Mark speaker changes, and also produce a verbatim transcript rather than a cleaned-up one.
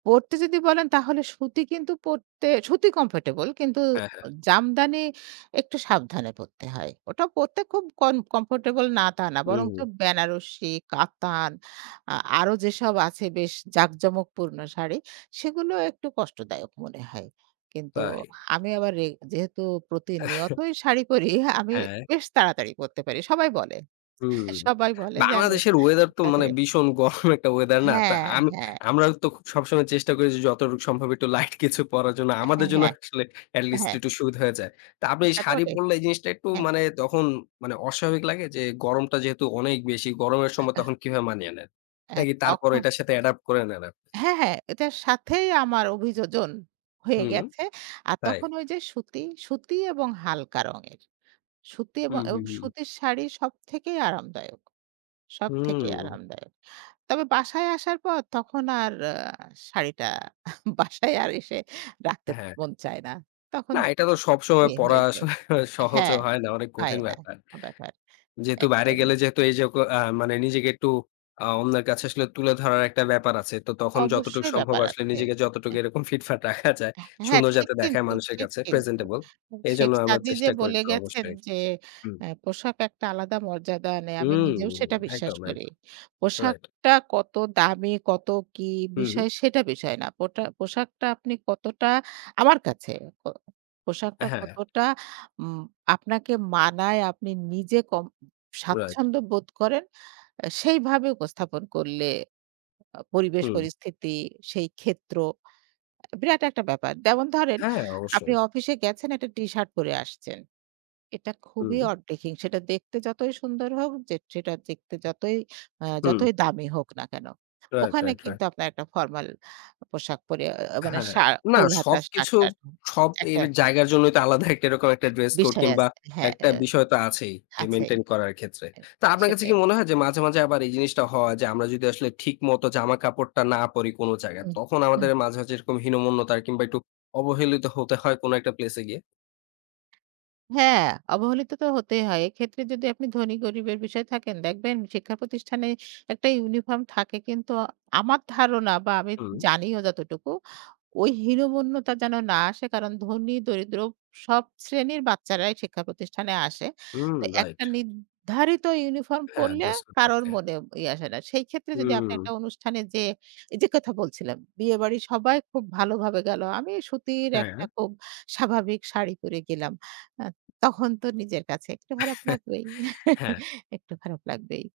Speaker 1: পড়তে যদি বলেন তাহলে সুতি কিন্তু পড়তে সুতি কমফোর্টেবল কিন্তু
Speaker 2: হ্যাঁ, হ্যাঁ।
Speaker 1: জামদানি একটু সাবধানে পড়তে হয় ওটা পড়তে খুব কন কমফোর্টেবল না তা না, বরঞ্চ
Speaker 2: হুম।
Speaker 1: বেনারসী, কাতান আ আরও যেসব আছে বেশ জাঁকজমকপূর্ণ শাড়ি সেগুলো একটু কষ্টদায়ক মনে হয়। কিন্তু
Speaker 2: তাই।
Speaker 1: আমি আবার রেগ যেহেতু প্রতিনিয়তই শাড়ি পরি আমি
Speaker 2: হ্যাঁ।
Speaker 1: বেশ তাড়াতাড়ি পরতে পারি সবাই বলে,
Speaker 2: হুম,
Speaker 1: সবাই বলে যে আমি
Speaker 2: বাংলাদেশের ওয়েদার
Speaker 1: খুব
Speaker 2: তো মানে
Speaker 1: তাড়াতাড়ি
Speaker 2: ভীষণ গরম একটা ওয়েদার না। তা
Speaker 1: হ্যাঁ,
Speaker 2: আমি
Speaker 1: হ্যাঁ।
Speaker 2: আমরা তো সবসময় চেষ্টা করেছি যতটুক সম্ভব একটু লাইট কিছু পড়ার জন্য।
Speaker 1: হ্যাঁ,
Speaker 2: আমাদের জন্য
Speaker 1: হ্যাঁ।
Speaker 2: আসলে এটলিস্ট
Speaker 1: হ্যাঁ।
Speaker 2: একটু সুবিধা হয়ে যায়। তো আপনি এই শাড়ি
Speaker 1: [unintelligible]
Speaker 2: পড়লে এই জিনিসটা একটু
Speaker 1: হ্যাঁ।
Speaker 2: মানে তখন মানে অস্বাভাবিক লাগে যে গরমটা যেহেতু অনেক বেশি গরমের সময়
Speaker 1: [unintelligible]
Speaker 2: তখন কিভাবে মানিয়ে নেন?
Speaker 1: হ্যাঁ
Speaker 2: নাকি
Speaker 1: তখ
Speaker 2: তারপরেও এটার সাথে অ্যাডপ্ট করে নেন আপনি?
Speaker 1: হ্যাঁ, হ্যাঁ এটার সাথেই আমার অভিযোজন হয়ে
Speaker 2: হুম,
Speaker 1: গেছে। আর
Speaker 2: তাই।
Speaker 1: তখন ওই যে সুতি, সুতি এবং হালকা রঙের। সুতি এব
Speaker 2: হুম, হুম,
Speaker 1: এবং
Speaker 2: হুম।
Speaker 1: সুতির শাড়ি সব থেকেই আরামদায়ক, সব থেকেই
Speaker 2: হুম।
Speaker 1: আরামদায়ক। তবে বাসায় আসার পর তখন আর আ শাড়িটা বাসায় আর এসে রাখতে
Speaker 2: হ্যাঁ।
Speaker 1: মন চায় না। তখন
Speaker 2: না এটা তো সবসময়
Speaker 1: ইয়ে
Speaker 2: পড়া
Speaker 1: হয়ে যায়
Speaker 2: আসলে সহজও
Speaker 1: হ্যাঁ
Speaker 2: হয় না। অনেক
Speaker 1: হয়
Speaker 2: কঠিন
Speaker 1: না
Speaker 2: ব্যাপার।
Speaker 1: ব্যাপার
Speaker 2: যেহেতু বাইরে গেলে
Speaker 1: একদমই।
Speaker 2: যেহেতু এই যে অ্যা মানে নিজেকে একটু অ্যা অন্যের কাছে আসলে তুলে ধরার একটা ব্যাপার আছে। তো তখন যতটুকু
Speaker 1: অবশ্যই
Speaker 2: সম্ভব
Speaker 1: ব্যাপার
Speaker 2: আসলে
Speaker 1: আছে,
Speaker 2: নিজেকে যতটুকু
Speaker 1: হ্যাঁ।
Speaker 2: এরকম ফিটফাট রাখা যায়
Speaker 1: হ্যাঁ,
Speaker 2: সুন্দর
Speaker 1: ঠিক
Speaker 2: যাতে দেখায়
Speaker 1: কিন্তু,
Speaker 2: মানুষের
Speaker 1: ঠিক
Speaker 2: কাছে
Speaker 1: কিন্তু।
Speaker 2: প্রেজেন্টেবল।
Speaker 1: এ শেখ
Speaker 2: এইজন্য আমরা
Speaker 1: সাদি যে
Speaker 2: চেষ্টা করি
Speaker 1: বলে
Speaker 2: একটু
Speaker 1: গেছেন
Speaker 2: অবশ্যই।
Speaker 1: যে
Speaker 2: হুম।
Speaker 1: অ্যা পোশাক একটা আলাদা মর্যাদা নেই। আমি
Speaker 2: হুম,
Speaker 1: নিজেও সেটা বিশ্বাস
Speaker 2: একদম,
Speaker 1: করি।
Speaker 2: একদম রাইট।
Speaker 1: পোশাকটা কত দামি, কত কী
Speaker 2: হুম।
Speaker 1: বিষয় সেটা বিষয় না। পোটা পোশাকটা আপনি কতটা আমার কাছে। ক পোশাকটা
Speaker 2: হ্যাঁ।
Speaker 1: কতটা উম আপনাকে মানায় আপনি নিজে ক
Speaker 2: রাইট।
Speaker 1: স্বাচ্ছন্দ্য বোধ করেন আ সেইভাবে উপস্থাপন করলে আ পরিবেশ
Speaker 2: হুম।
Speaker 1: পরিস্থিতি সেই ক্ষেত্র আ বিরাট একটা ব্যাপার। যেমন ধরেন
Speaker 2: হ্যাঁ,
Speaker 1: আপনি
Speaker 2: অবশ্যই।
Speaker 1: অফিসে গেছেন, একটা টি-শার্ট পরে আসছেন। এটা খুবই
Speaker 2: হুম।
Speaker 1: অড ডেহিং সেটা দেখতে যতই সুন্দর হোক, যে যেটা দেখতে যতই অ্যা
Speaker 2: হুম।
Speaker 1: যতই দামি হোক না কেনো।
Speaker 2: রাইট,
Speaker 1: ওখানে
Speaker 2: রাইট, রাইট।
Speaker 1: কিন্তু আপনার একটা ফরমাল পোশাক পরে অ্যা মানে
Speaker 2: হ্যাঁ।
Speaker 1: শা
Speaker 2: না
Speaker 1: ফুল হাতা
Speaker 2: সবকিছু
Speaker 1: শার্ট-টার্ট
Speaker 2: সব
Speaker 1: একটা
Speaker 2: এর জায়গার জন্যই তো আলাদা একটা এরকম একটা ড্রেস কোড
Speaker 1: বিষয়
Speaker 2: কিংবা
Speaker 1: আছে। হ্যাঁ
Speaker 2: একটা
Speaker 1: অ্যা
Speaker 2: বিষয় তো আছেই যে
Speaker 1: আছেই।
Speaker 2: মেইনটেইন করার ক্ষেত্রে।
Speaker 1: এ
Speaker 2: তো আপনার কাছে কি
Speaker 1: সেটাই।
Speaker 2: মনে হয় যে মাঝে, মাঝে আবার এই জিনিসটা হয় যে আমরা যদি আসলে ঠিক মতো জামা কাপড়টা না পড়ি কোনো জায়গায়,
Speaker 1: হুম।
Speaker 2: তখন
Speaker 1: হুম।
Speaker 2: আমাদের মাঝে, মাঝে এরকম হীনমন্যতার কিংবা একটু অবহেলিত হতে হয় কোনো একটা প্লেস এ গিয়ে?
Speaker 1: হ্যাঁ অবহেলিত তো হতেই হয়। এক্ষেত্রে যদি আপনি ধনী-গরিবের বিষয় থাকেন দেখবেন শিক্ষা প্রতিষ্ঠানে একটা ইউনিফর্ম থাকে কিন্তু আমার ধারণা বা আমি
Speaker 2: হুম।
Speaker 1: জানিও যতটুকু ওই হীনমন্যতা যেন না আসে কারণ ধনী-দরিদ্র সব শ্রেণীর বাচ্চারাই শিক্ষা প্রতিষ্ঠানে আসে।
Speaker 2: হুম
Speaker 1: তো
Speaker 2: রাইট।
Speaker 1: একটা নির্ধারিত ইউনিফর্ম
Speaker 2: হ্যাঁ,
Speaker 1: পড়লে
Speaker 2: ড্রেস কোড
Speaker 1: কারো
Speaker 2: থাকে।
Speaker 1: মনে ইয়ে আসে না। সেই ক্ষেত্রে যদি আপনি একটা
Speaker 2: হুম।
Speaker 1: অনুষ্ঠানে যেয়ে, এই যে কথা বলছিলাম, বিয়েবাড়ির সবাই খুব ভালোভাবে গেল। আমি সুতির একটা
Speaker 2: হ্যাঁ।
Speaker 1: খুব স্বাভাবিক শাড়ি পরে গেলাম। অ্যা তখন তো নিজের কাছে একটু খারাপ লাগবেই।
Speaker 2: হ্যাঁ।
Speaker 1: একটু খারাপ লাগবেই।